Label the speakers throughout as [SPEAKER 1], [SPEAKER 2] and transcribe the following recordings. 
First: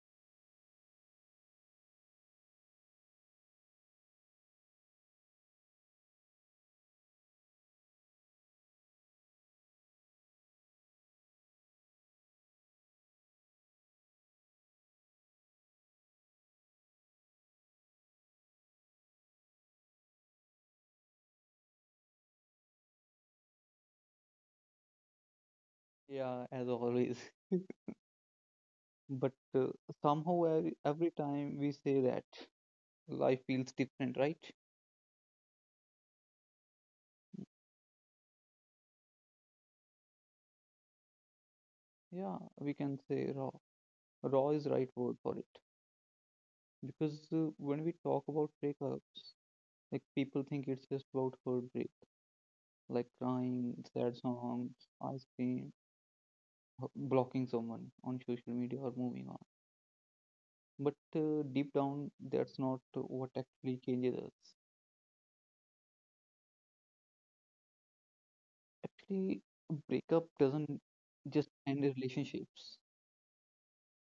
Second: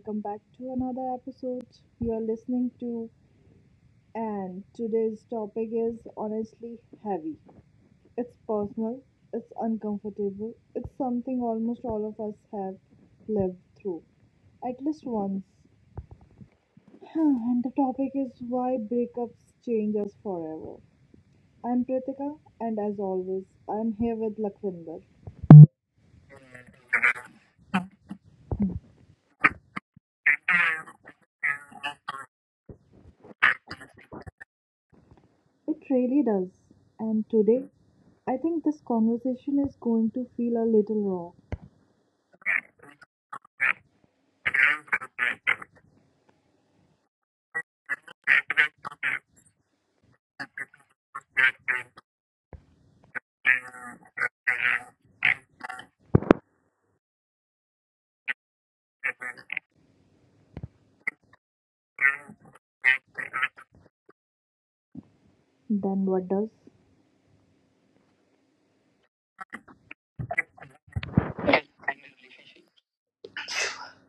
[SPEAKER 1] welcome back to another episode. You're listening to, and today's topic is honestly heavy. It's personal, it's uncomfortable, it's something almost all of us have lived through at least once. And the topic is why breakups change us forever. I'm Pritika, and as always, I'm here with Lakwinder.
[SPEAKER 2] Yeah, as always. But somehow every time we say that, life feels different, right?
[SPEAKER 1] It really does. And today, I think this conversation is going to feel a little raw.
[SPEAKER 2] Yeah, we can say raw. Raw is right word for it. Because when we talk about breakups, like people think it's just about heartbreak, like crying, sad songs, ice cream, blocking someone on social media or moving on. But deep down, that's not what actually changes us.
[SPEAKER 1] Then what does?
[SPEAKER 2] Actually, breakup doesn't just end relationships.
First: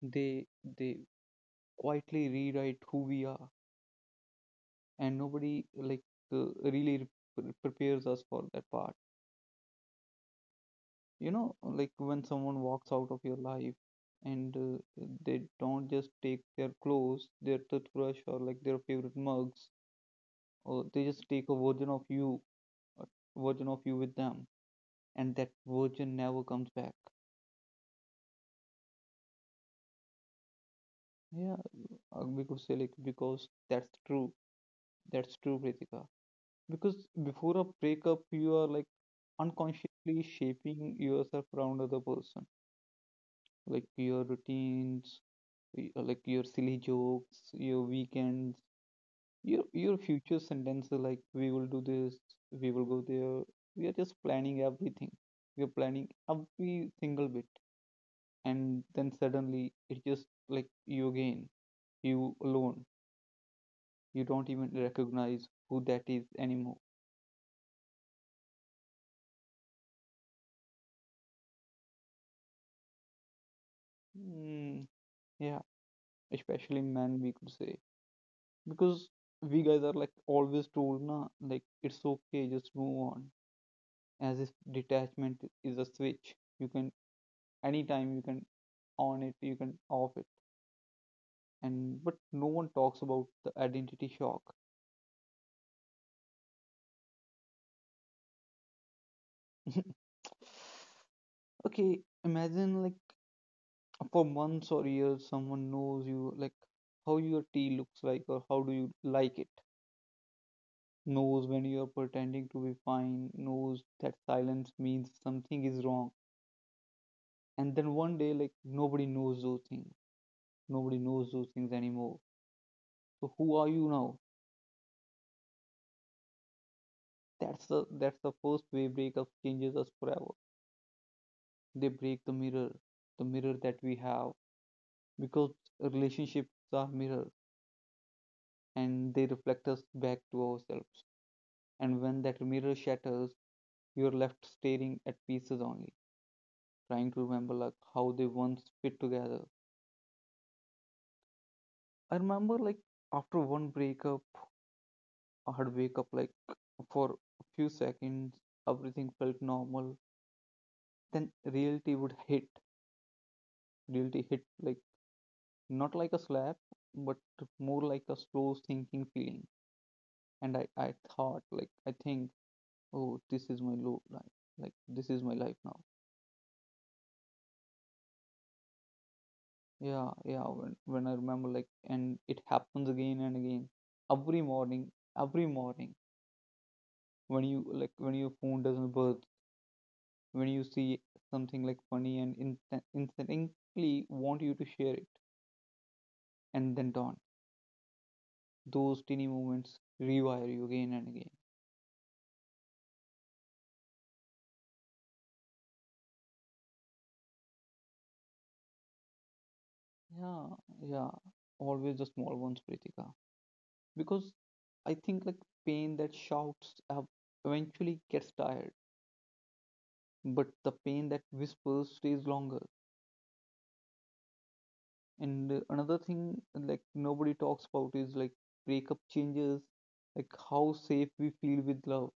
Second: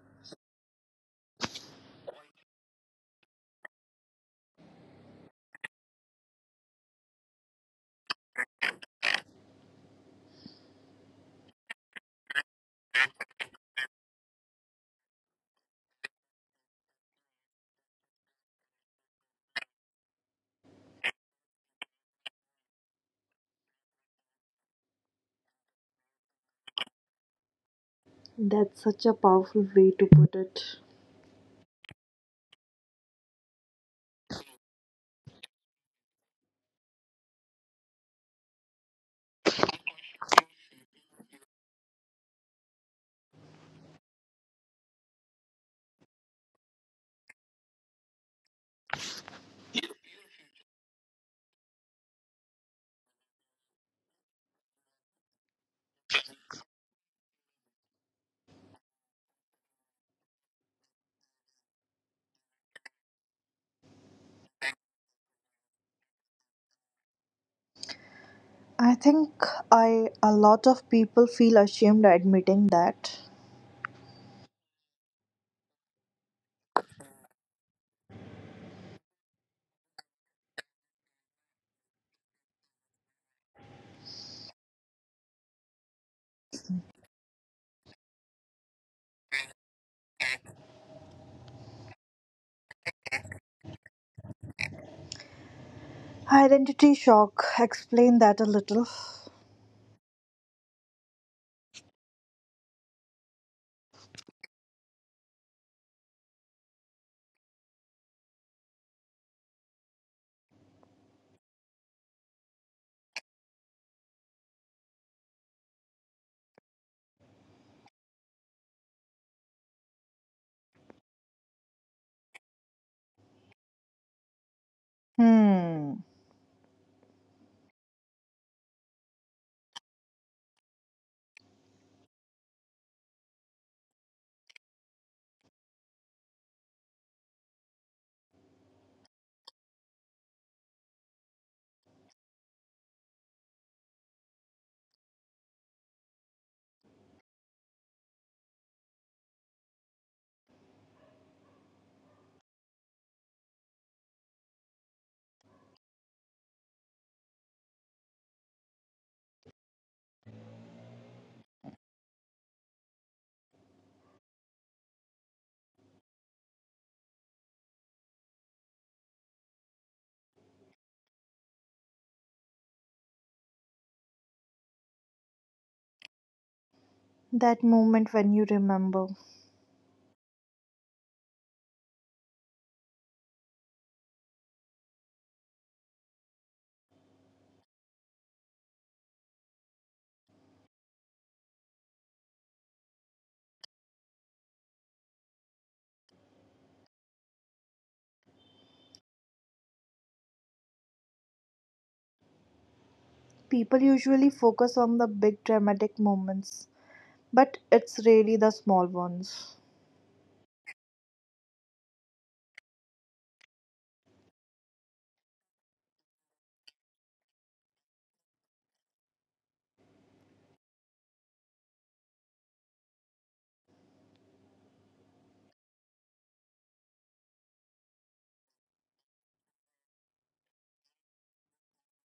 [SPEAKER 2] they they quietly rewrite who we are, and nobody uh, really re- prepares us for that part, you know, like when someone walks out of your life, and they don't just take their clothes, their toothbrush, or like their favorite mugs, or they just take a version of you, a version of you with them, and that version never comes back.
[SPEAKER 1] That's such a powerful way to put it.
[SPEAKER 2] Yeah, we could say like, because that's true. That's true, Pritika. Because before a breakup, you are like unconsciously shaping yourself around other person. Like your routines, like your silly jokes, your weekends, your future sentences like we will do this, we will go there. We are just planning everything. We are planning every single bit. And then suddenly it just like you again, you alone. You don't even recognize who that is anymore.
[SPEAKER 1] I think I a lot of people feel ashamed admitting that.
[SPEAKER 2] mm, yeah, especially men, we could say. Because we guys are like always told na, like it's okay, just move on, as if detachment is a switch you can, anytime you can on it, you can off it. And but no one talks about the identity shock.
[SPEAKER 1] Identity shock. Explain that a little.
[SPEAKER 2] Okay, imagine like for months or years someone knows you like how your tea looks like, or how do you like it, knows when you are pretending to be fine, knows that silence means something is wrong. And then one day, like nobody knows those things, nobody knows those things anymore. So who are you now?
[SPEAKER 1] Hmm.
[SPEAKER 2] That's the first way breakup changes us forever. They break the mirror, the mirror that we have. Because relationships are mirror, and they reflect us back to ourselves. And when that mirror shatters, you're left staring at pieces only, trying to remember like how they once fit together. I remember like after one breakup, I'd wake up like for a few seconds, everything felt normal. Then reality would hit. Reality hit like not like a slap, but more like a slow sinking feeling. And I thought like I think, oh, this is my low life. Like this is my life now.
[SPEAKER 1] That moment when you remember.
[SPEAKER 2] Yeah, yeah. When I remember like, and it happens again and again. Every morning, every morning, when you like, when your phone doesn't buzz, when you see something like funny and instinctively want you to share it, and then dawn. Those teeny moments rewire you again and again.
[SPEAKER 1] People usually focus on the big dramatic moments, but it's really the small ones.
[SPEAKER 2] Yeah, yeah, always the small ones, Pritika. Because I think like pain that shouts up eventually gets tired, but the pain that whispers stays longer. And another thing like nobody talks about is like breakup changes like how safe we feel with love.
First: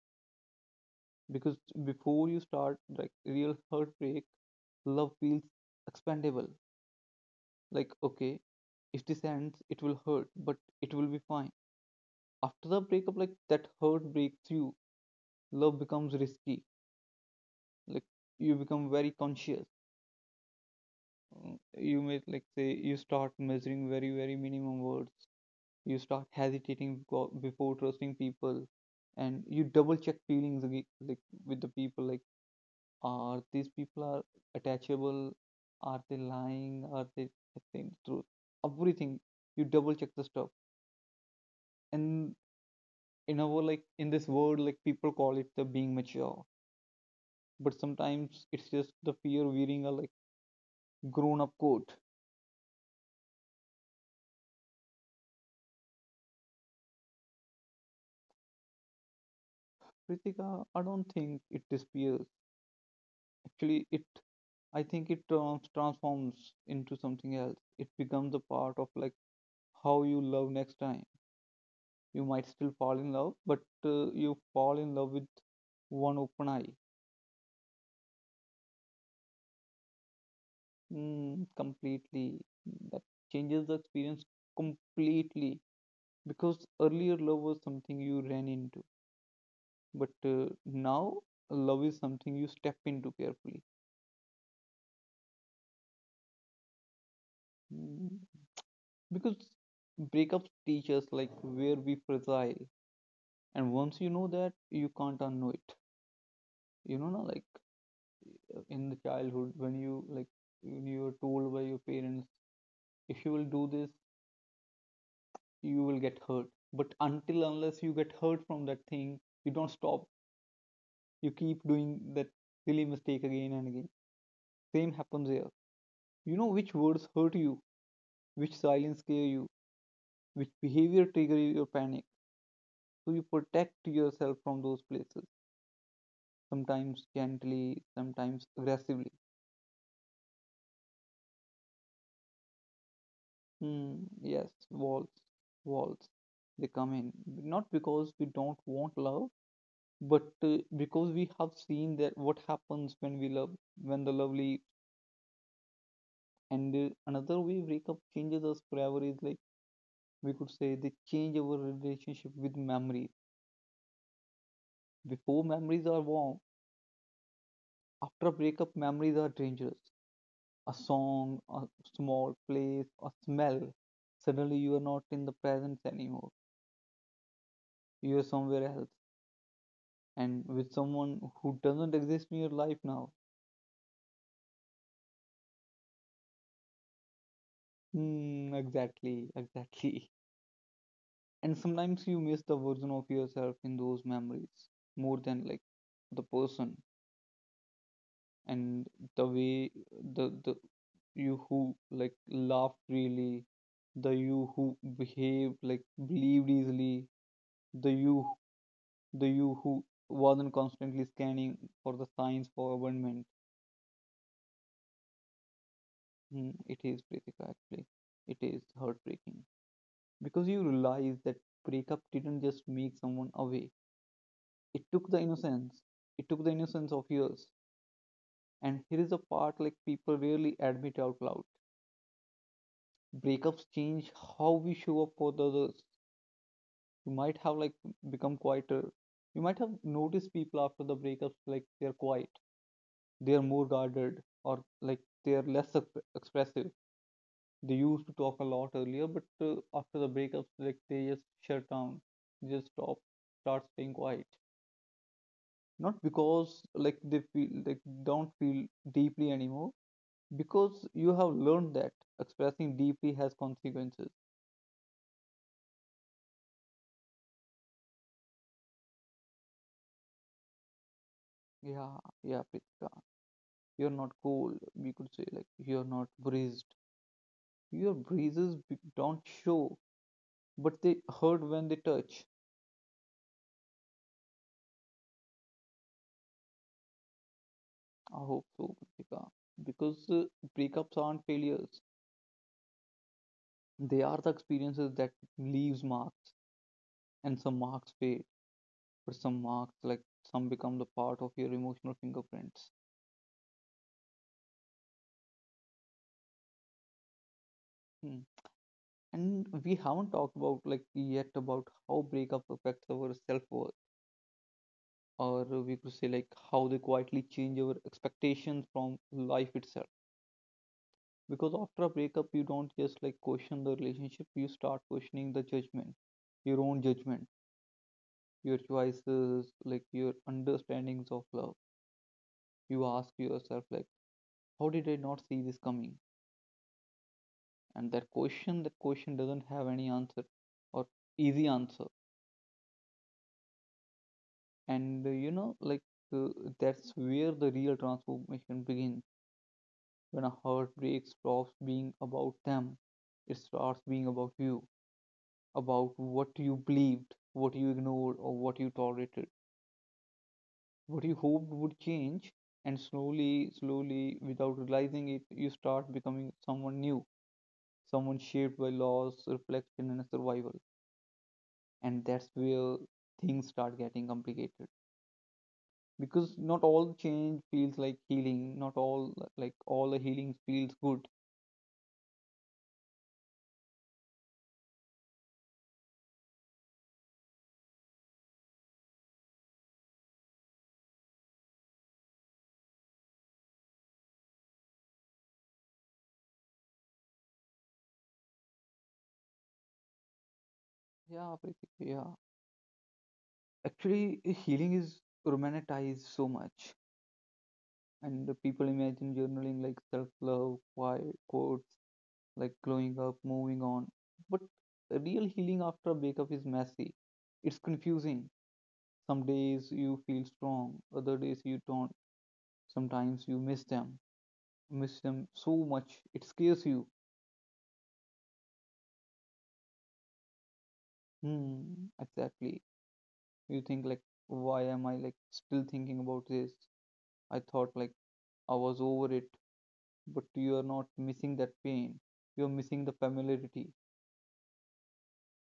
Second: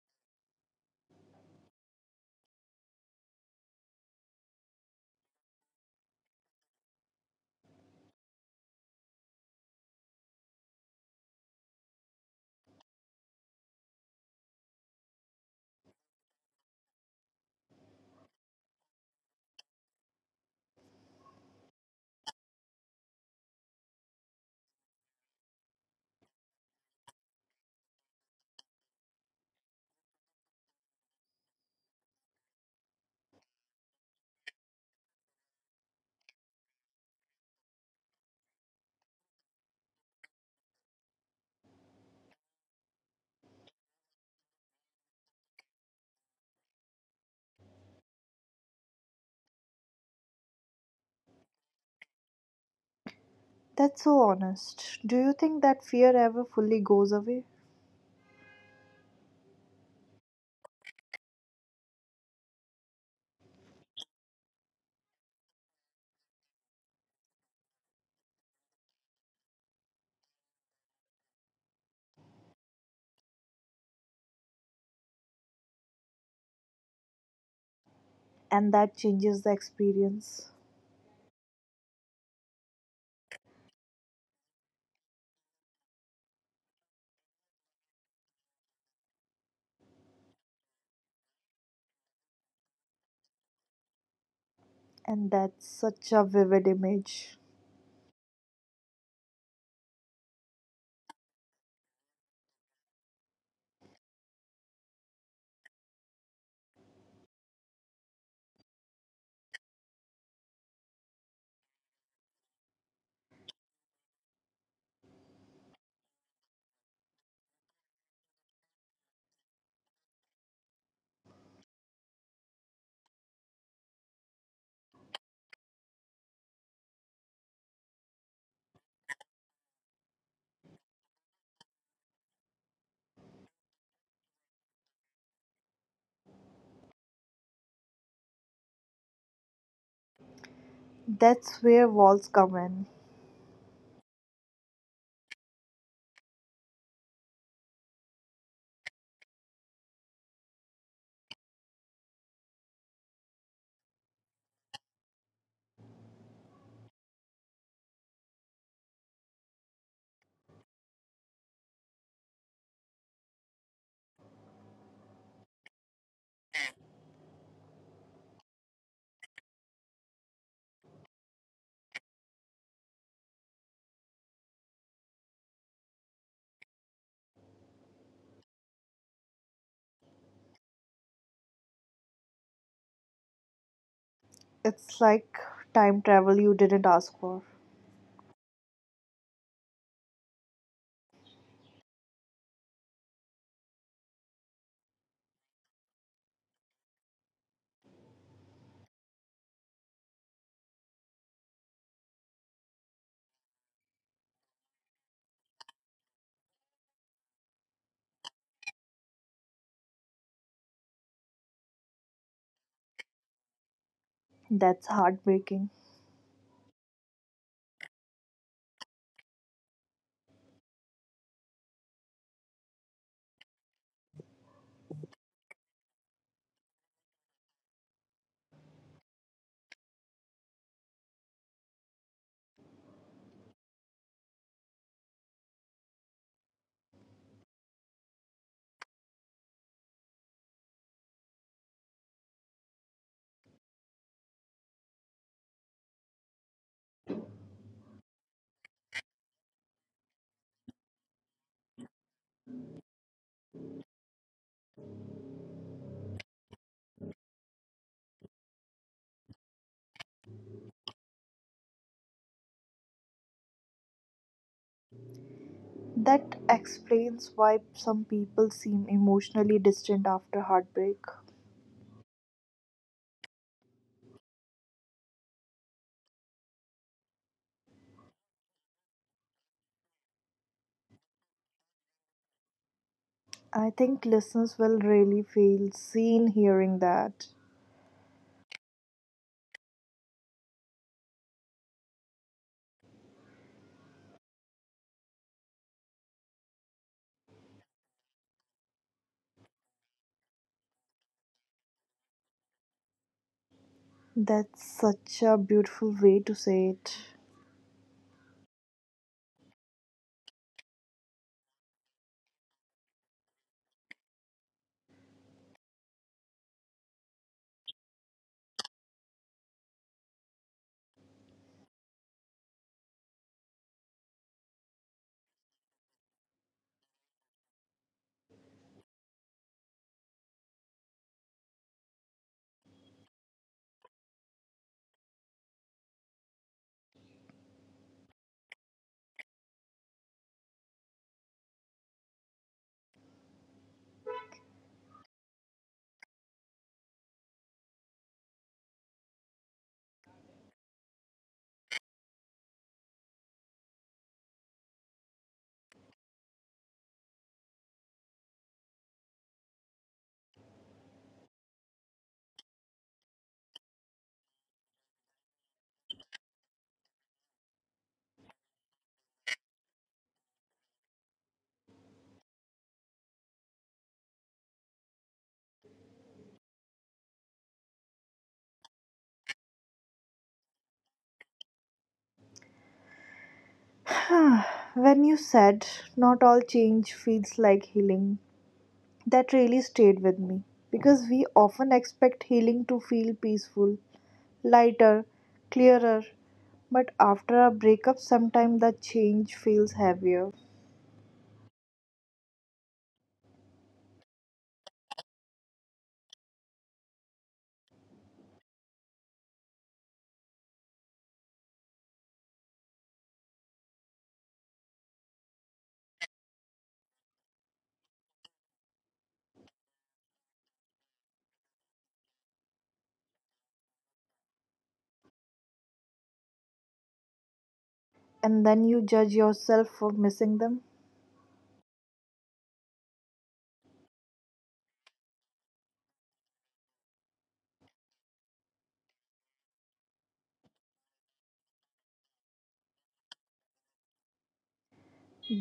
[SPEAKER 2] Because before you start like real heartbreak, love feels expandable. Like okay, if this ends it will hurt, but it will be fine. After the breakup, like that hurt breaks, love becomes risky. Like you become very conscious. You may like say you start measuring very very minimum words. You start hesitating before trusting people. And you double check feelings again, like with the people like, are these people are attachable? Are they lying? Are they saying the truth? Everything, you double check the stuff. And in our, like in this world, like people call it the being mature, but sometimes it's just the fear wearing a like grown up coat.
[SPEAKER 1] That's so honest. Do you think that fear ever fully goes away?
[SPEAKER 2] Ritika, I don't think it disappears. Actually, it, I think it transforms into something else. It becomes a part of like how you love next time. You might still fall in love, but you fall in love with one open eye.
[SPEAKER 1] And that changes the experience.
[SPEAKER 2] Completely, that changes the experience completely. Because earlier love was something you ran into, but now love is something you step into carefully.
[SPEAKER 1] And that's such a vivid image.
[SPEAKER 2] Mm, because breakups teach us like where we fragile, and once you know that you can't unknow it. You know na, like in the childhood when you like, when you were told by your parents, if you will do this you will get hurt, but until unless you get hurt from that thing, you don't stop. You keep doing that silly mistake again and again. Same happens here. You know which words hurt you, which silence scare you, which behavior trigger your panic. So you protect yourself from those places, sometimes gently, sometimes aggressively.
[SPEAKER 1] That's where walls come in.
[SPEAKER 2] mm, yes, Walls they come in not because we don't want love, but because we have seen that what happens when we love, when the lovely. And another way breakup changes us forever is like, we could say they change our relationship with memories. Before memories are warm, after a breakup, memories are dangerous. A song, a small place, a smell. Suddenly you are not in the presence anymore. You are somewhere else and with someone who doesn't exist in your life now.
[SPEAKER 1] It's like time travel you didn't ask for.
[SPEAKER 2] Hmm, exactly, exactly. And sometimes you miss the version of yourself in those memories more than like the person. And the way, the you who like laugh freely, the you who behave like believed easily, the you, the you who wasn't constantly scanning for the signs for abandonment.
[SPEAKER 1] That's heartbreaking.
[SPEAKER 2] It is, Pritika, actually. It is heartbreaking. Because you realize that breakup didn't just make someone away, it took the innocence, it took the innocence of yours. And here is a part like people rarely admit out loud. Breakups change how we show up for the others. You might have like become quieter. You might have noticed people after the breakups like they're quiet, they're more guarded, or like they're less expressive. They used to talk a lot earlier, but after the breakups, like they just shut down, they just stop, start staying quiet. Not because like they feel, like don't feel deeply anymore, because you have learned that expressing deeply has consequences.
[SPEAKER 1] That explains why some people seem emotionally distant after heartbreak.
[SPEAKER 2] Yeah, yeah, Pritika. You're not cold, we could say, like you're not breezed. Your breezes don't show, but they hurt when they touch.
[SPEAKER 1] I think listeners will really feel seen hearing that.
[SPEAKER 2] I hope so, Kritika. Because breakups aren't failures, they are the experiences that leaves marks. And some marks fade, but some marks like some become the part of your emotional fingerprints.
[SPEAKER 1] That's such a beautiful way to say it.
[SPEAKER 2] Hmm. And we haven't talked about like yet about how breakup affects our self-worth, or we could say like how they quietly change our expectations from life itself. Because after a breakup you don't just like question the relationship, you start questioning the judgment, your own judgment, your choices, like your understandings of love. You ask yourself like, how did I not see this coming? And that question doesn't have any answer, or easy answer. And you know like, uh, that's where the real transformation begins. When a heartbreak stops being about them, it starts being about you. About what you believed, what you ignored, or what you tolerated, what you hoped would change. And slowly, slowly, without realizing it, you start becoming someone new, someone shaped by loss, reflection, and survival. And that's where things start getting complicated, because not all change feels like healing, not all like all the healing feels good.
[SPEAKER 1] When you said not all change feels like healing, that really stayed with me because we often expect healing to feel peaceful, lighter, clearer. But after a breakup, sometimes the change feels heavier,
[SPEAKER 2] Yeah, basically, yeah. Actually, healing is romanticized so much. And the people imagine journaling like self love, quiet quotes, like growing up, moving on. But real healing after a breakup is messy. It's confusing. Some days you feel strong, other days you don't. Sometimes you miss them so much it scares you.
[SPEAKER 1] and then you judge yourself for missing them.
[SPEAKER 2] Hmm, exactly. You think like, why am I like still thinking about this? I thought like I was over it, but you are not missing that pain. You are missing the familiarity.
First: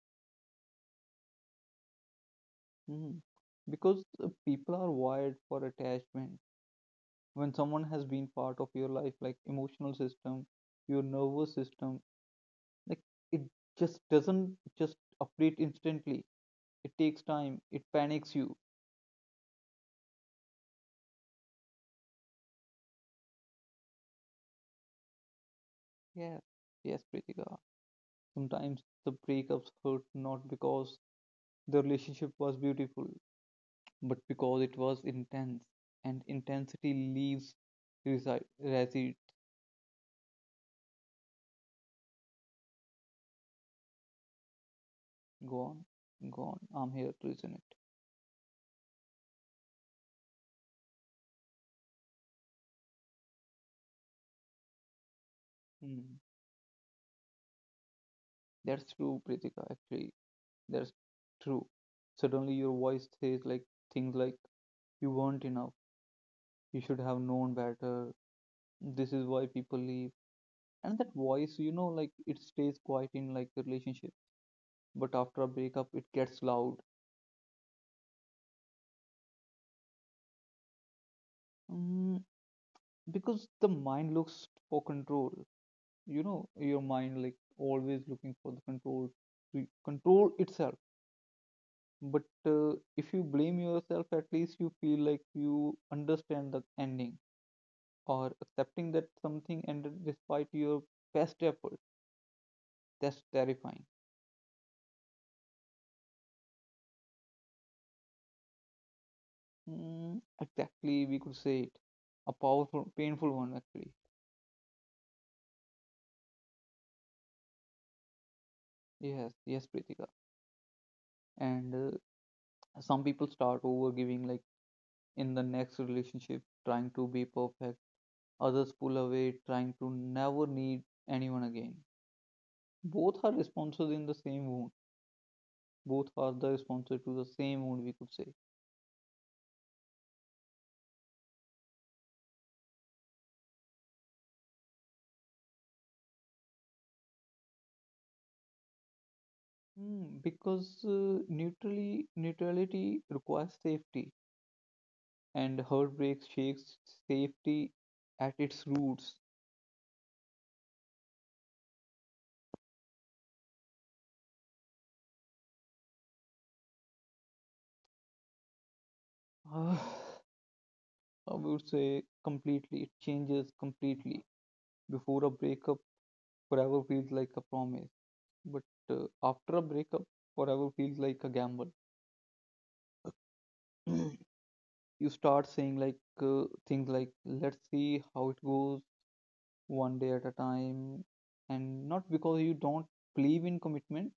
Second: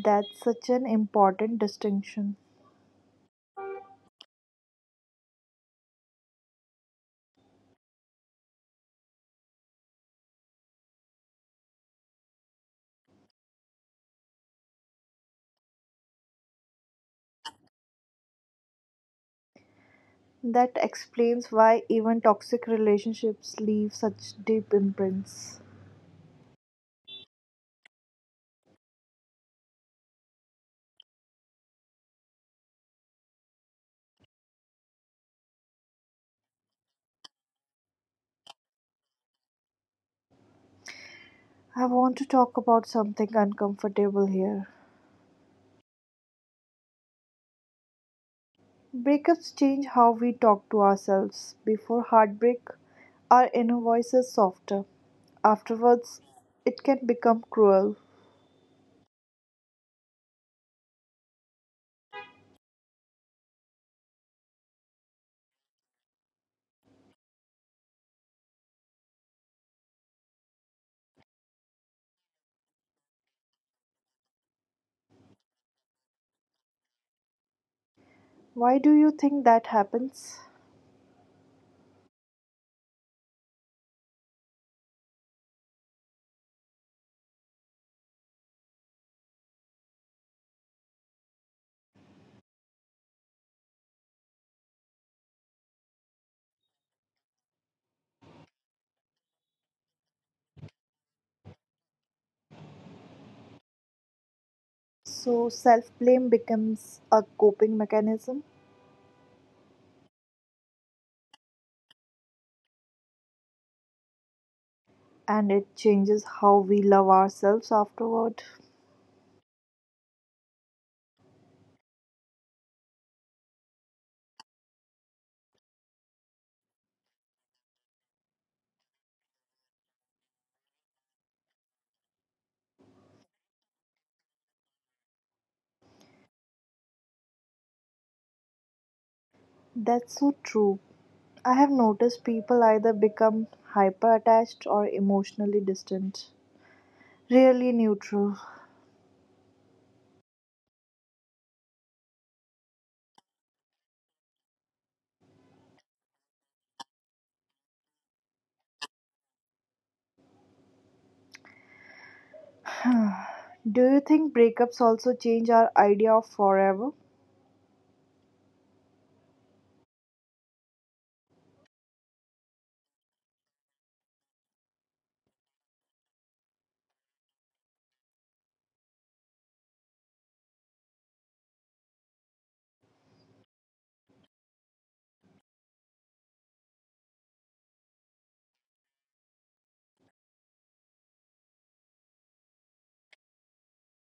[SPEAKER 1] That's such an important distinction.
[SPEAKER 2] Mhm. Because people are wired for attachment. When someone has been part of your life, like emotional system, your nervous system, like it just doesn't just update instantly. It takes time. It panics you.
[SPEAKER 1] That explains why even toxic relationships leave such deep imprints.
[SPEAKER 2] Yeah. Yes, Pritika. Sometimes the breakups hurt not because the relationship was beautiful, but because it was intense. And intensity leaves reside, resides.
[SPEAKER 1] I want to talk about something uncomfortable here.
[SPEAKER 2] Go on. Go on. I'm here to listen
[SPEAKER 1] Breakups change how we talk to ourselves. Before heartbreak, our inner voice is softer.
[SPEAKER 2] it.
[SPEAKER 1] Afterwards, it can become cruel.
[SPEAKER 2] That's true, Pritika. Actually, that's true. Suddenly, your voice says like things like, "You weren't enough. You should have known better. This is why people leave." And that voice, you know, like it stays quiet in like a relationship, but after a breakup, it gets loud.
[SPEAKER 1] Why do you think that happens?
[SPEAKER 2] Mm, because the mind looks for control. You know, your mind like always looking for the control to control itself. But if you blame yourself, at least you feel like you understand the ending or accepting that something ended despite your best effort. That's terrifying.
[SPEAKER 1] So, self blame becomes a coping mechanism
[SPEAKER 2] Exactly, we could say it. A powerful, painful one, actually.
[SPEAKER 1] and it changes how we love ourselves afterward.
[SPEAKER 2] Yes, yes, Pritika. And some people start over giving, like in the next relationship, trying to be perfect. Others pull away, trying to never need anyone again. Both are responses in the same wound. Both are the responses to the same wound, we could say.
[SPEAKER 1] That's so true. I have noticed people either become hyper attached or emotionally distant, really neutral.
[SPEAKER 2] Because neutrality requires safety and heartbreak shakes safety at its roots.
[SPEAKER 1] Do you think breakups also change our idea of forever?
[SPEAKER 2] Ah, I would say completely, it changes completely. Before a breakup, forever feels like a promise, but after a breakup, forever feels like a gamble. You start saying like things like, let's see how it goes, one day at a time, and not because you don't believe in commitment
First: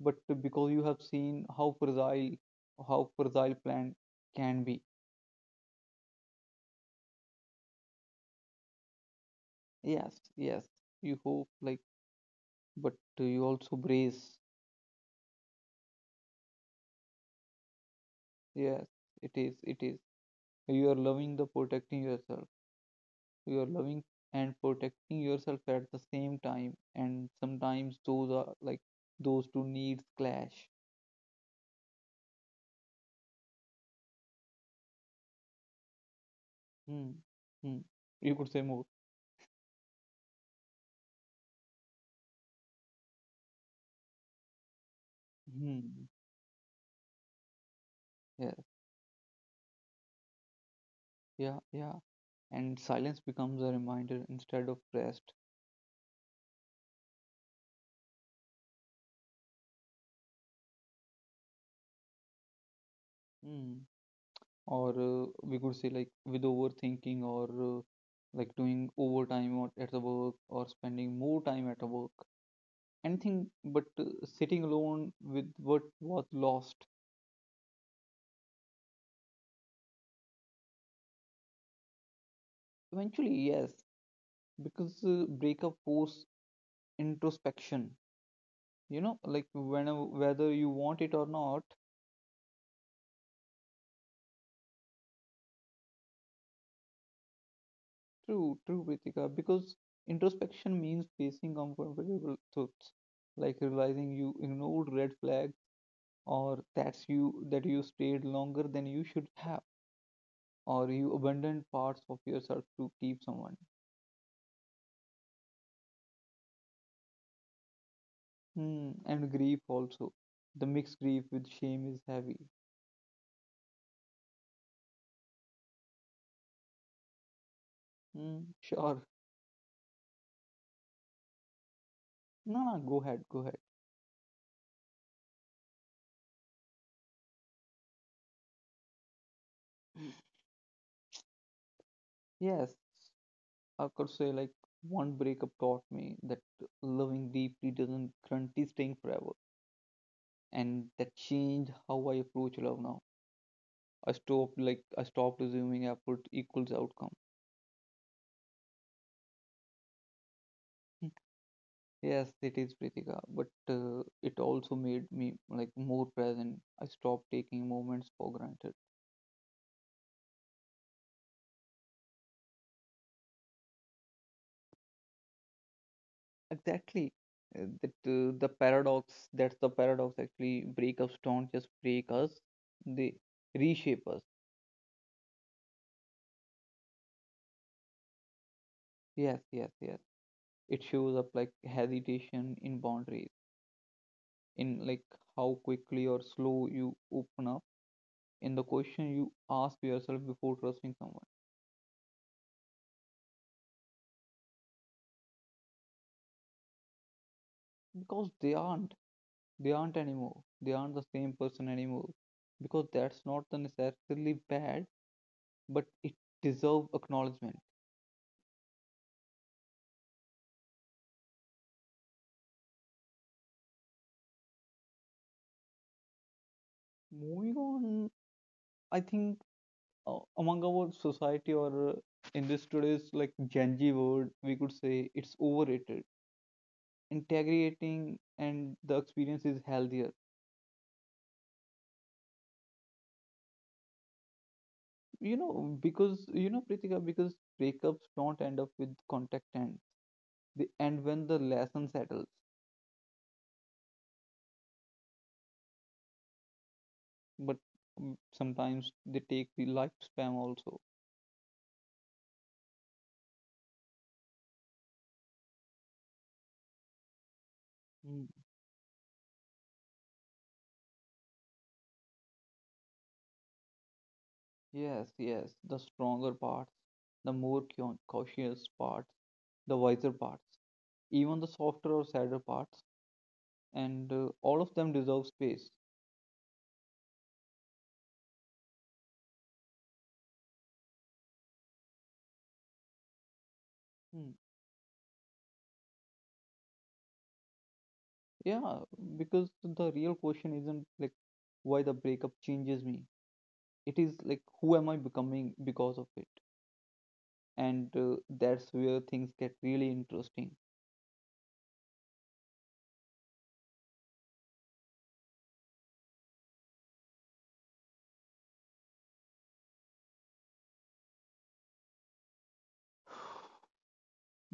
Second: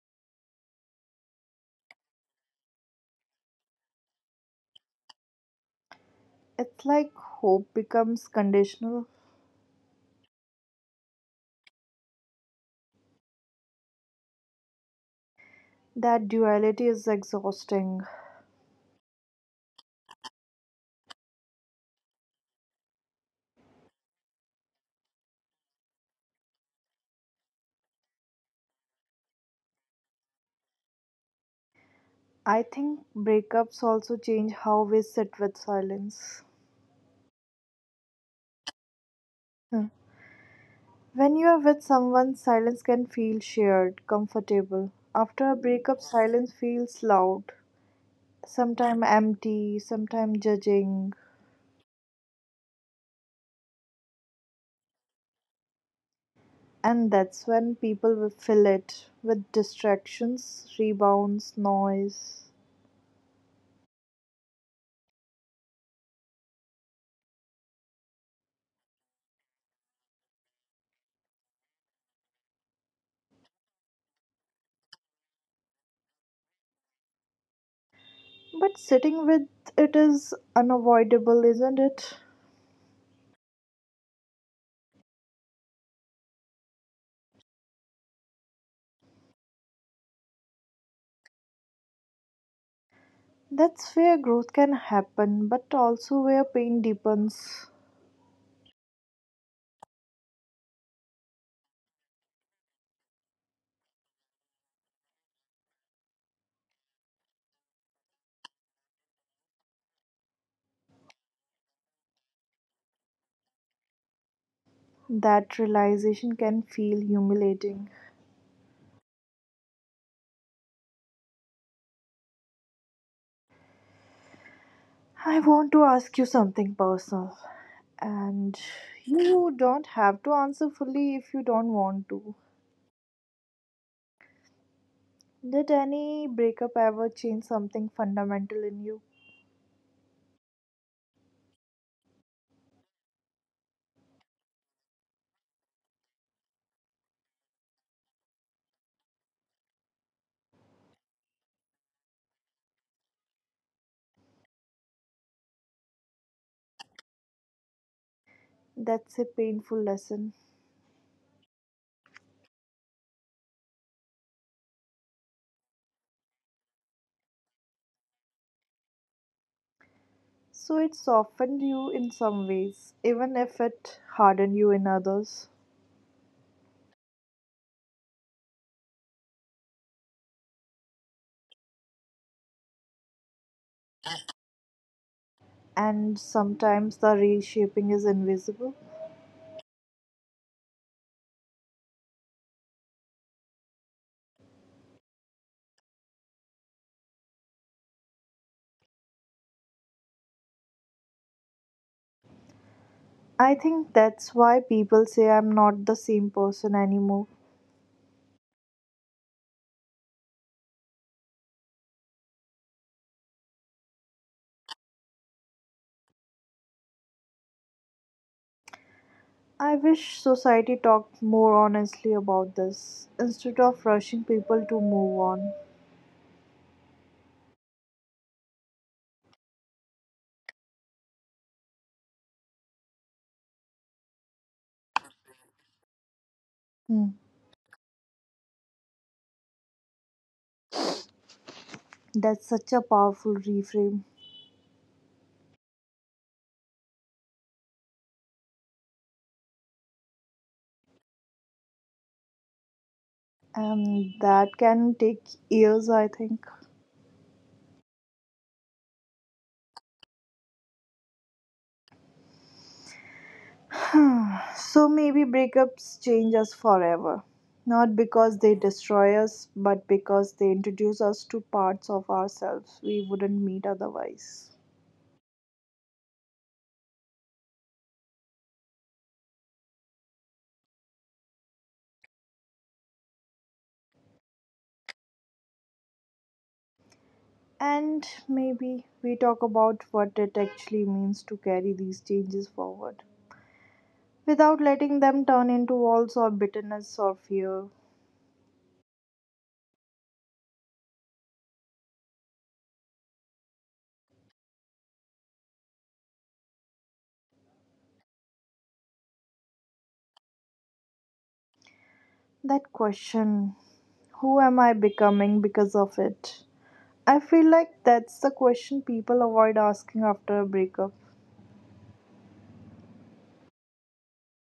[SPEAKER 2] but because you have seen how fragile plan can be.
[SPEAKER 1] It's like hope becomes conditional.
[SPEAKER 2] Yes, yes, you hope, like, but you also brace.
[SPEAKER 1] That duality is exhausting.
[SPEAKER 2] Yes, it is, it is. You are loving the protecting yourself. You are loving and protecting yourself at the same time. And sometimes those are like those two needs clash.
[SPEAKER 1] I think breakups also change how we sit with silence.
[SPEAKER 2] Hmm. Hmm. You could say more.
[SPEAKER 1] Huh. When you are with someone, silence can feel shared, comfortable. After a breakup,
[SPEAKER 2] Hmm.
[SPEAKER 1] silence feels loud,
[SPEAKER 2] Yes.
[SPEAKER 1] sometimes empty, sometimes judging.
[SPEAKER 2] Yeah. Yeah. And silence becomes a reminder instead of rest.
[SPEAKER 1] And that's when people will fill it with distractions, rebounds, noise.
[SPEAKER 2] Hmm. Or we could say like with overthinking or like doing overtime or at the work or spending more time at the work, anything but sitting alone with what was lost.
[SPEAKER 1] But sitting with it is unavoidable, isn't it?
[SPEAKER 2] Eventually, yes, because breakup force introspection, you know, like whenever, whether you want it or not.
[SPEAKER 1] That's where growth can happen, but also where pain deepens.
[SPEAKER 2] True, true, Pritika, because introspection means facing uncomfortable truths, like realizing you ignored red flags or that's you that you stayed longer than you should have or you abandoned parts of yourself to keep someone.
[SPEAKER 1] That realization can feel humiliating.
[SPEAKER 2] Hmm. And grief also, the mixed grief with shame is heavy.
[SPEAKER 1] I want to ask you something personal,
[SPEAKER 2] Hmm.
[SPEAKER 1] and
[SPEAKER 2] Sure.
[SPEAKER 1] you don't have to answer fully if you don't want to.
[SPEAKER 2] No, no, go ahead, go ahead.
[SPEAKER 1] Did any breakup ever change something fundamental in you?
[SPEAKER 2] Yes, I could say like one breakup taught me that loving deeply doesn't guarantee staying forever, and that changed how I approach love now. I stopped assuming effort equals outcome.
[SPEAKER 1] That's a painful lesson.
[SPEAKER 2] Yes, it is, Pritika, but it also made me like more present. I stopped taking moments for granted.
[SPEAKER 1] So it softened you in some ways, even if it hardened you in others.
[SPEAKER 2] Exactly. That's the paradox, actually. Breakups don't just break us, they reshape us.
[SPEAKER 1] And sometimes the reshaping is invisible.
[SPEAKER 2] Yes, yes, yes. It shows up like hesitation in boundaries, in like how quickly or slow you open up, in the question you ask yourself before trusting someone,
[SPEAKER 1] I think that's why people say I'm not the same person anymore.
[SPEAKER 2] because they aren't anymore. They aren't the same person anymore. Because that's not the necessarily bad, but it deserves acknowledgement.
[SPEAKER 1] I wish society talked more honestly about this instead of rushing people to move on.
[SPEAKER 2] Moving on, I think among our society or in this today's like Gen Z world, we could say it's overrated.
[SPEAKER 1] Hmm.
[SPEAKER 2] Integrating and the experience is healthier.
[SPEAKER 1] That's such a powerful reframe,
[SPEAKER 2] You know, because you know, Pritika, because breakups don't end up with contact ends. They end when the lesson settles.
[SPEAKER 1] and that can take years, I think.
[SPEAKER 2] But sometimes they take the lifespan also.
[SPEAKER 1] So maybe breakups change us forever. Not
[SPEAKER 2] Mm,
[SPEAKER 1] because they destroy us, but because they introduce us to parts of ourselves we wouldn't meet otherwise.
[SPEAKER 2] Yes, yes, the stronger parts, the more cautious parts, the wiser parts, even the softer or sadder parts, and all of them deserve space.
[SPEAKER 1] And maybe we talk about what it actually means to carry these changes forward,
[SPEAKER 2] Hmm.
[SPEAKER 1] without letting them turn into walls or bitterness or fear.
[SPEAKER 2] Yeah, because the real question isn't like, why the breakup changes me. It is like, who am I becoming because of it? And that's where things get really interesting.
[SPEAKER 1] That question, who am I becoming because of it? I feel like that's the question people avoid asking after a breakup.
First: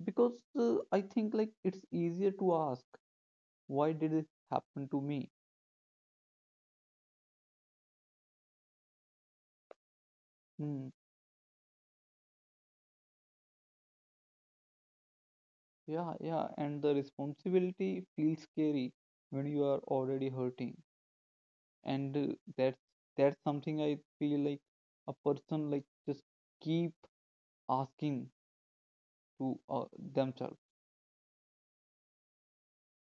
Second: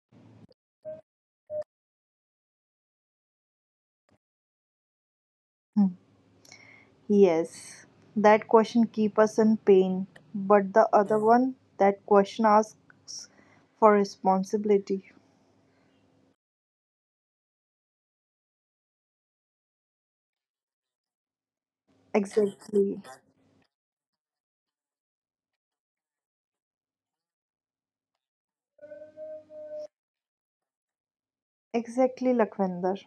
[SPEAKER 2] Because I think like it's easier to ask, why did it happen to me?
[SPEAKER 1] Hmm. Yes, that question keeps us in pain, but the
[SPEAKER 2] Hmm.
[SPEAKER 1] other one, that question asks for responsibility.
[SPEAKER 2] Yeah, yeah, and the responsibility feels scary when you are already hurting, and that's
[SPEAKER 1] Exactly.
[SPEAKER 2] that's something I feel like a person like just keep asking to themselves.
[SPEAKER 1] Exactly, Lakhvinder.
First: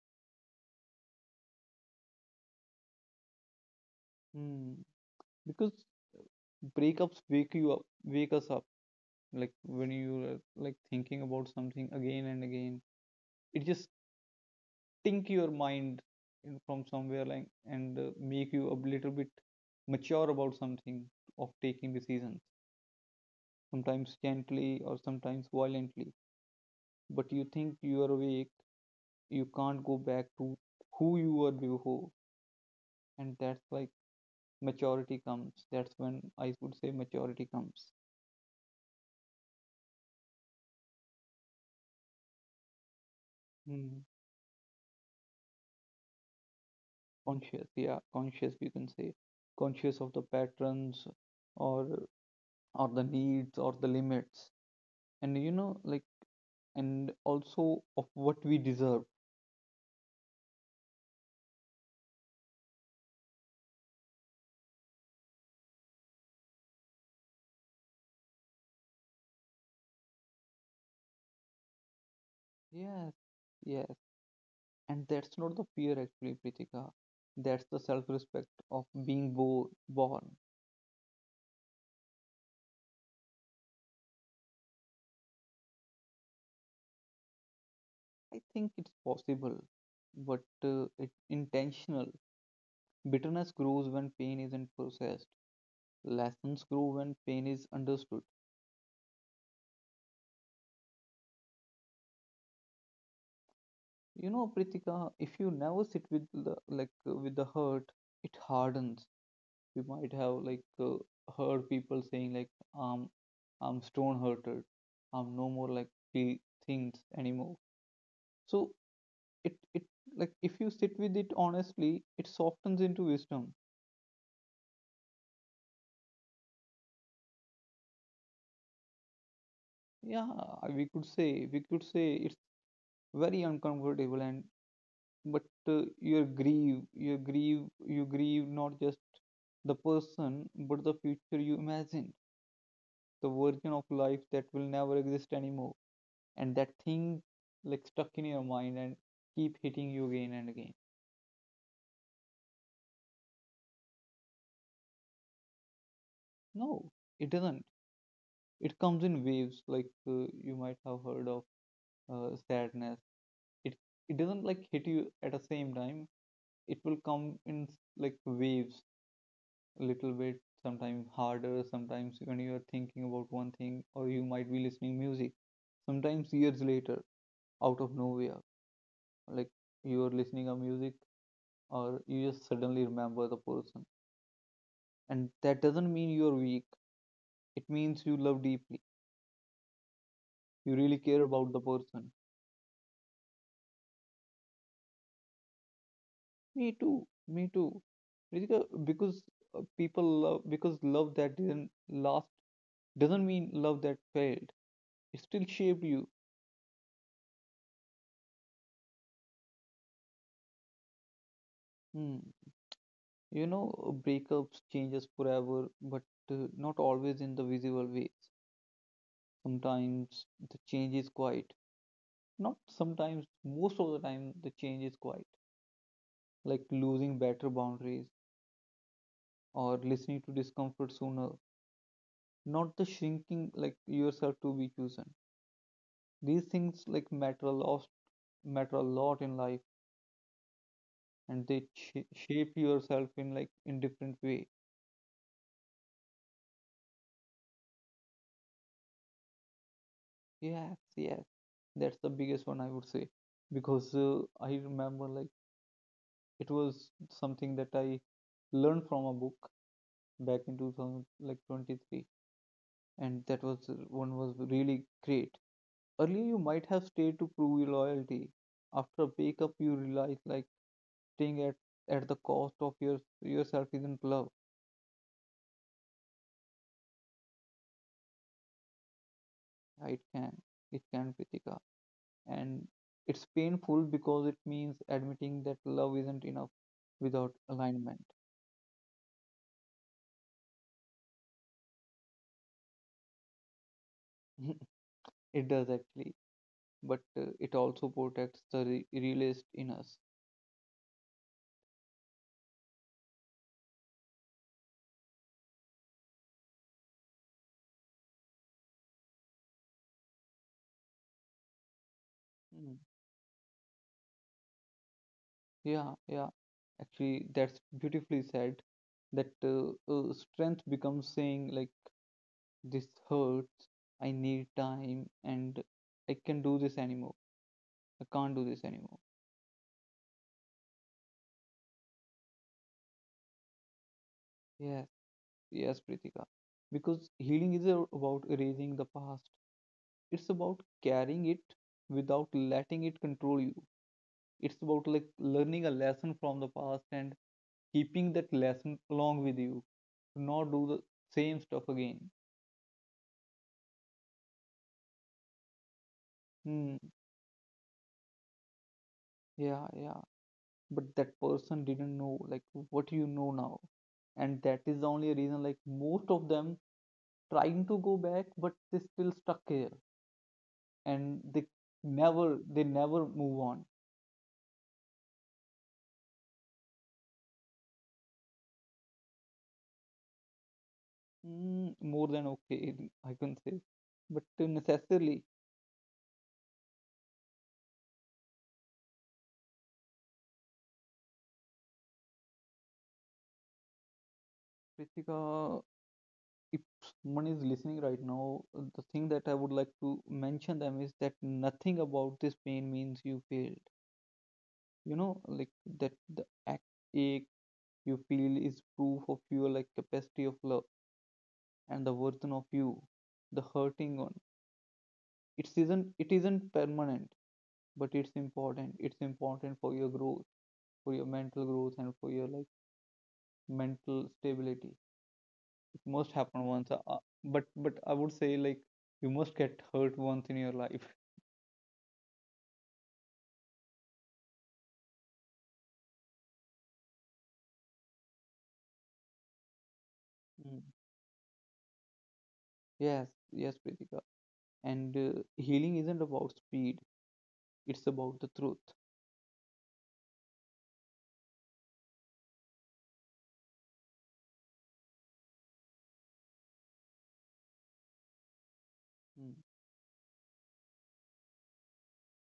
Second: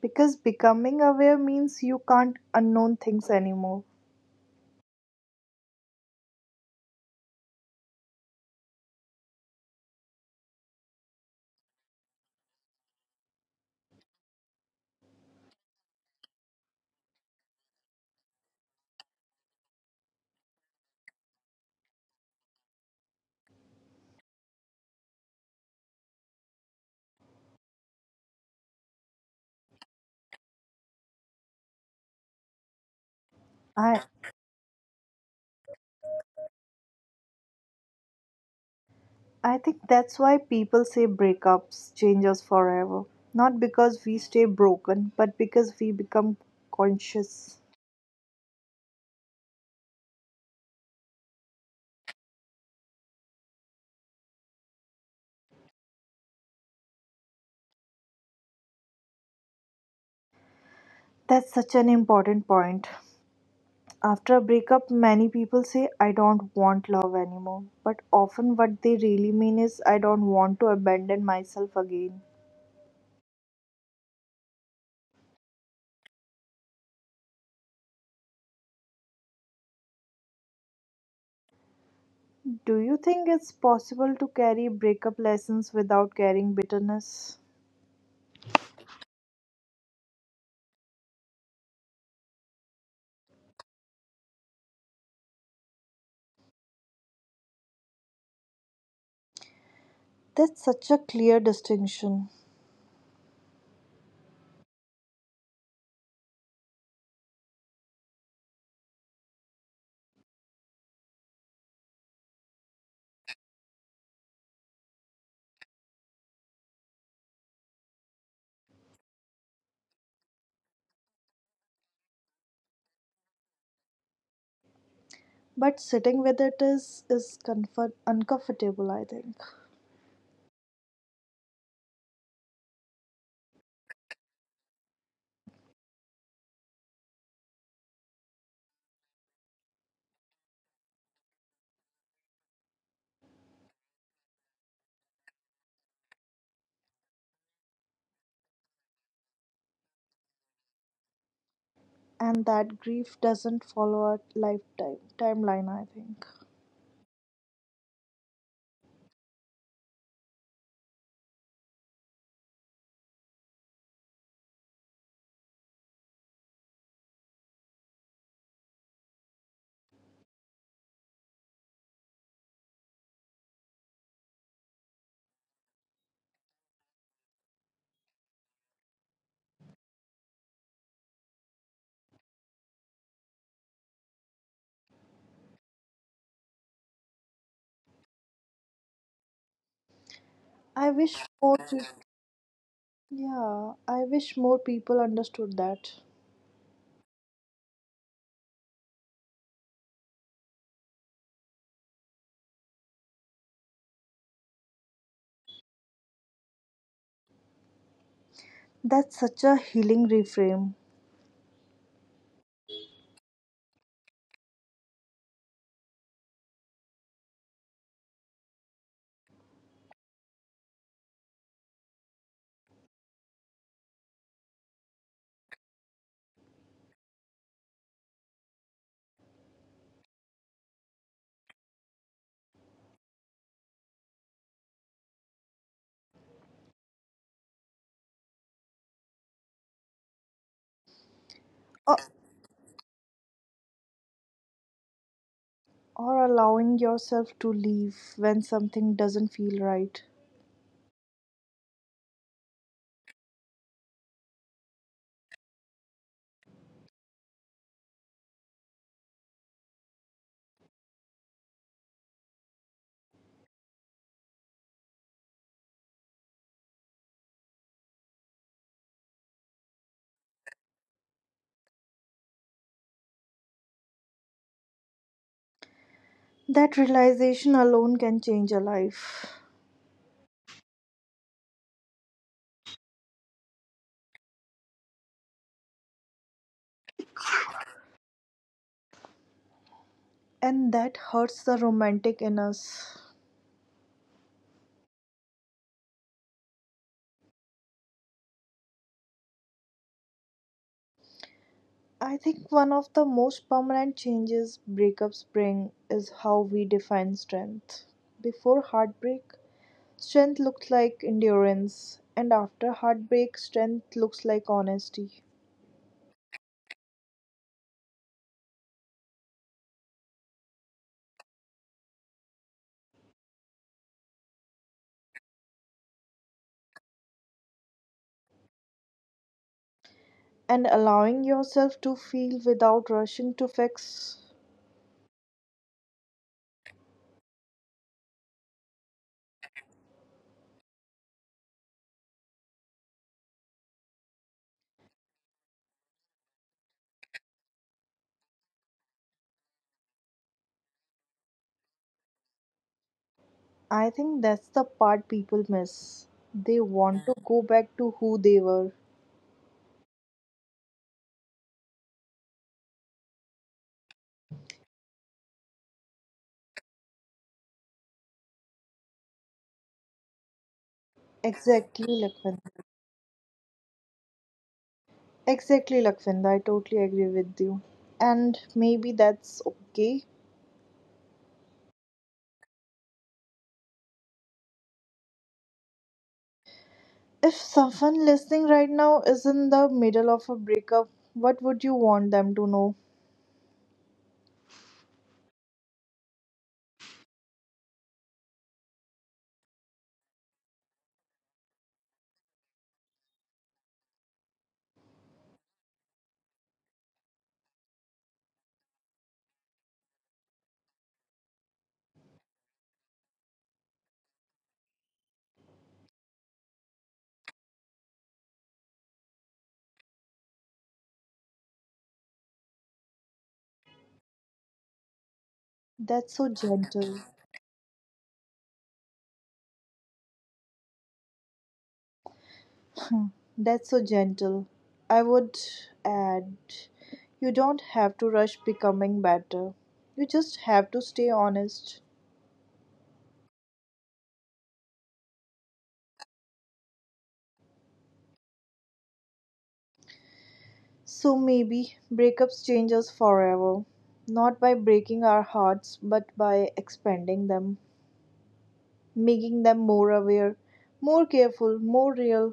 [SPEAKER 1] Because becoming aware means you can't unknown things anymore.
[SPEAKER 2] Hmm. Because breakups wake you up, wake us up. Like when you are like thinking about something again and again, it just stink your mind from somewhere like and make you a little bit mature about something of taking decisions, sometimes gently or sometimes violently. But you think you are awake, you can't go back to who you were before, and that's like
[SPEAKER 1] I
[SPEAKER 2] maturity comes. That's when I would say maturity comes.
[SPEAKER 1] I think that's why people say breakups change us forever. Not
[SPEAKER 2] Hmm.
[SPEAKER 1] because we stay broken, but because we become conscious.
[SPEAKER 2] Conscious, yeah, conscious you can say, conscious of the patterns or or the needs or the limits, and you know like and also of what we deserve.
[SPEAKER 1] That's such an important point. After a breakup, many people say, I don't want love anymore. But often, what they really mean is, I don't want to abandon myself again.
[SPEAKER 2] Yes, yes, and that's not the fear actually, Pritika. That's the self respect of being born.
[SPEAKER 1] Do you think it's possible to carry breakup lessons without carrying bitterness?
[SPEAKER 2] I think it's possible, but it's intentional. Bitterness grows when pain isn't processed, lessons grow when pain is understood.
[SPEAKER 1] That's such a clear distinction.
[SPEAKER 2] You know, Pritika, if you never sit with the, like with the hurt, it hardens. You might have like heard people saying, like, um, I'm stone hurted. I'm no more like feel things anymore. So it like if you sit with it honestly, it softens into wisdom.
[SPEAKER 1] But sitting with it is comfort uncomfortable, I think.
[SPEAKER 2] Yeah, we could say we could say it's very uncomfortable, and but you grieve you grieve not just the person but the future you imagined, the version of life that will never exist anymore, and that thing like stuck in your mind and keep hitting you again and again.
[SPEAKER 1] And that grief doesn't follow a lifetime timeline, I think.
[SPEAKER 2] No, it doesn't, it comes in waves, like you might have heard of sadness. It it doesn't like hit you at the same time, it will come in like waves, a little bit, sometimes harder, sometimes when you are thinking about one thing or you might be listening music, sometimes years later, out of nowhere, like you are listening a music or you just suddenly remember the person, and that doesn't mean you're weak, it means you love deeply, you
[SPEAKER 1] I
[SPEAKER 2] really
[SPEAKER 1] wish
[SPEAKER 2] care about
[SPEAKER 1] more
[SPEAKER 2] the
[SPEAKER 1] people,
[SPEAKER 2] person.
[SPEAKER 1] more people understood that.
[SPEAKER 2] Me too, me too, Ritika, because people love because love that didn't last doesn't mean love that failed. It still shaped you.
[SPEAKER 1] That's such a healing reframe.
[SPEAKER 2] Hmm. You know, breakups changes forever, but not always in the visible ways. Sometimes the change is quiet. Not sometimes, most of the time, the change is quiet. Like losing better boundaries or listening to discomfort sooner. Not the shrinking like yourself to be chosen. These things like matter a lot in life, and they
[SPEAKER 1] Or,
[SPEAKER 2] shape yourself in like in different way.
[SPEAKER 1] or allowing yourself to leave when something doesn't feel right.
[SPEAKER 2] Yes, yes. That's the biggest one I would say because I remember like it was something that I learned from a book back in 2000 like 23, and that was one was really great. Earlier you might have stayed to prove your loyalty. After a breakup you realize like staying at the cost of yourself isn't love.
[SPEAKER 1] That realization alone can change a life.
[SPEAKER 2] Yeah, it can, it can, Pritika, and it's painful because it means admitting that love isn't enough without alignment.
[SPEAKER 1] And that hurts the romantic in us.
[SPEAKER 2] It does actually, but it also protects the re realist in us.
[SPEAKER 1] I think one of the most permanent changes breakups bring is how we define strength. Before heartbreak, strength looked like endurance, and
[SPEAKER 2] Mm.
[SPEAKER 1] after heartbreak, strength looks like honesty
[SPEAKER 2] Yeah, yeah. Actually, that's beautifully said. That Strength becomes saying like, this hurts. I need time, and I can do this anymore. I can't do this anymore.
[SPEAKER 1] and allowing yourself to feel without rushing to fix.
[SPEAKER 2] Yes, yes, Pritika. Because healing is about erasing the past. It's about carrying it without letting it control you. It's about like learning a lesson from the past and keeping that lesson along with you to not do the same stuff again.
[SPEAKER 1] I think that's the part people miss. They
[SPEAKER 2] Hmm,
[SPEAKER 1] want to go back to who they were.
[SPEAKER 2] yeah, yeah. But that person didn't know like what you know now. And that is the only reason like most of them trying to go back but they still stuck here and they
[SPEAKER 1] Exactly,
[SPEAKER 2] never they
[SPEAKER 1] Lakvinder,
[SPEAKER 2] never move on.
[SPEAKER 1] Exactly, Lakvinder, I totally agree with you. And maybe that's okay.
[SPEAKER 2] More than okay, I can say. But necessarily,
[SPEAKER 1] If someone listening right now is in the middle of a breakup, what would you want them to know?
[SPEAKER 2] Pritika, if someone is listening right now, the thing that I would like to mention them is that nothing about this pain means you failed. You know, like that the act ache you feel is proof of your like capacity of love and the version of you, the hurting one. It isn't permanent, but it's important. It's important for your growth, for your mental growth, and for your like mental stability. It must
[SPEAKER 1] That's so
[SPEAKER 2] happen once, uh, uh,
[SPEAKER 1] gentle.
[SPEAKER 2] but but I would say like you must get hurt once in your life.
[SPEAKER 1] That's so gentle. I would add, you don't have to rush becoming better. You just have to stay honest.
[SPEAKER 2] Yes, yes, Pritika. And healing isn't about speed, it's about the truth.
[SPEAKER 1] So maybe breakups change us forever. Not by breaking our hearts, but by expanding them,
[SPEAKER 2] Mm.
[SPEAKER 1] making them more aware, more careful, more real.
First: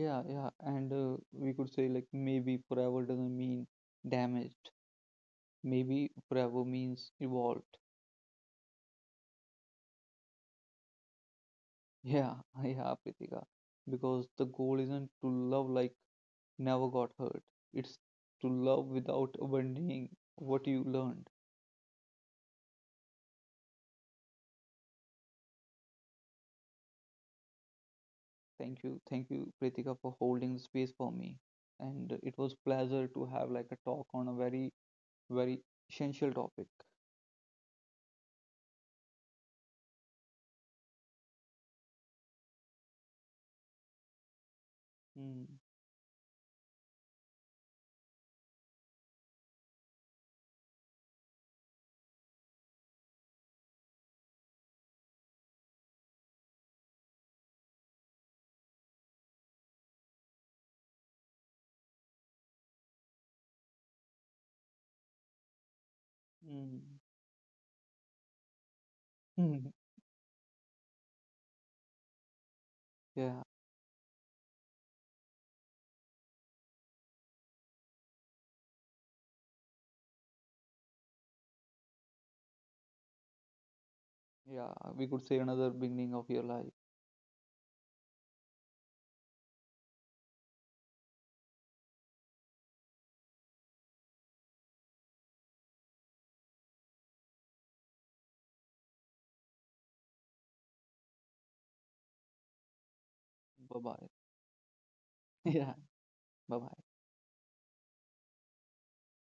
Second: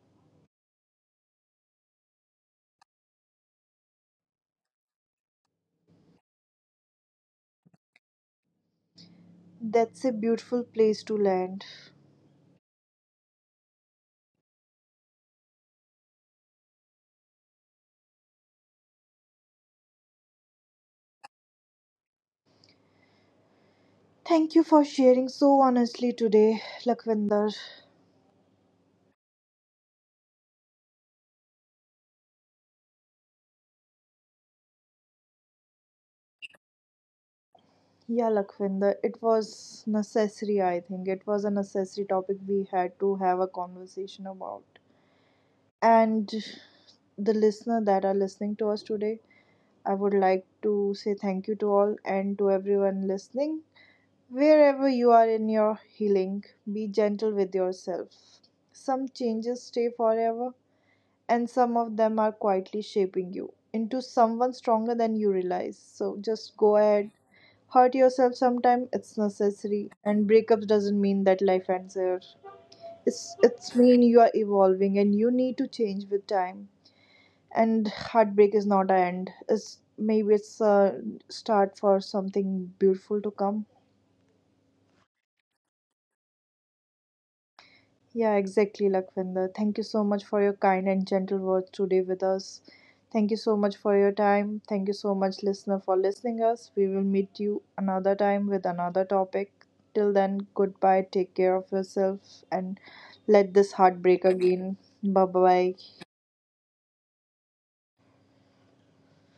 [SPEAKER 2] Yeah, yeah. And we could say, like, maybe forever doesn't mean damaged. Maybe forever means evolved.
[SPEAKER 1] That's a beautiful place to land.
[SPEAKER 2] Yeah, yeah, Pritika. Because the goal isn't to love like never got hurt, it's to love without abandoning what you learned.
[SPEAKER 1] Thank you for sharing so honestly today, Lakwinder.
[SPEAKER 2] Thank you, Pritika, for holding the space for me. And it was pleasure to have like a talk on a very very essential topic.
[SPEAKER 1] Yeah, Lakwinder, it was necessary, I think. It was a necessary topic we had to have a conversation about.
[SPEAKER 2] Mm,
[SPEAKER 1] And the listener that are listening to us today, I would like to say thank you to all and to everyone listening. Wherever you are in your healing, be gentle with yourself. Some changes stay forever, and some of them are quietly shaping you into someone stronger than you realize, so just go
[SPEAKER 2] mm,
[SPEAKER 1] ahead, hurt yourself sometime, it's necessary, and breakups doesn't mean that life ends here, it's
[SPEAKER 2] yeah,
[SPEAKER 1] it's mean you are evolving and you need to change with time, and heartbreak is not an end, it's maybe it's a start for something beautiful to come.
[SPEAKER 2] yeah, we could say another beginning of your life.
[SPEAKER 1] Yeah, exactly, Lakvinder. Thank you so much for your kind and gentle words today with us. Thank you so much for your time. Thank you so much, listener, for listening us. We will meet you another time with another topic. Till then, goodbye. Take care of yourself and let this
[SPEAKER 2] Bye
[SPEAKER 1] heart
[SPEAKER 2] bye.
[SPEAKER 1] break again.
[SPEAKER 2] Yeah,
[SPEAKER 1] Bye
[SPEAKER 2] bye bye.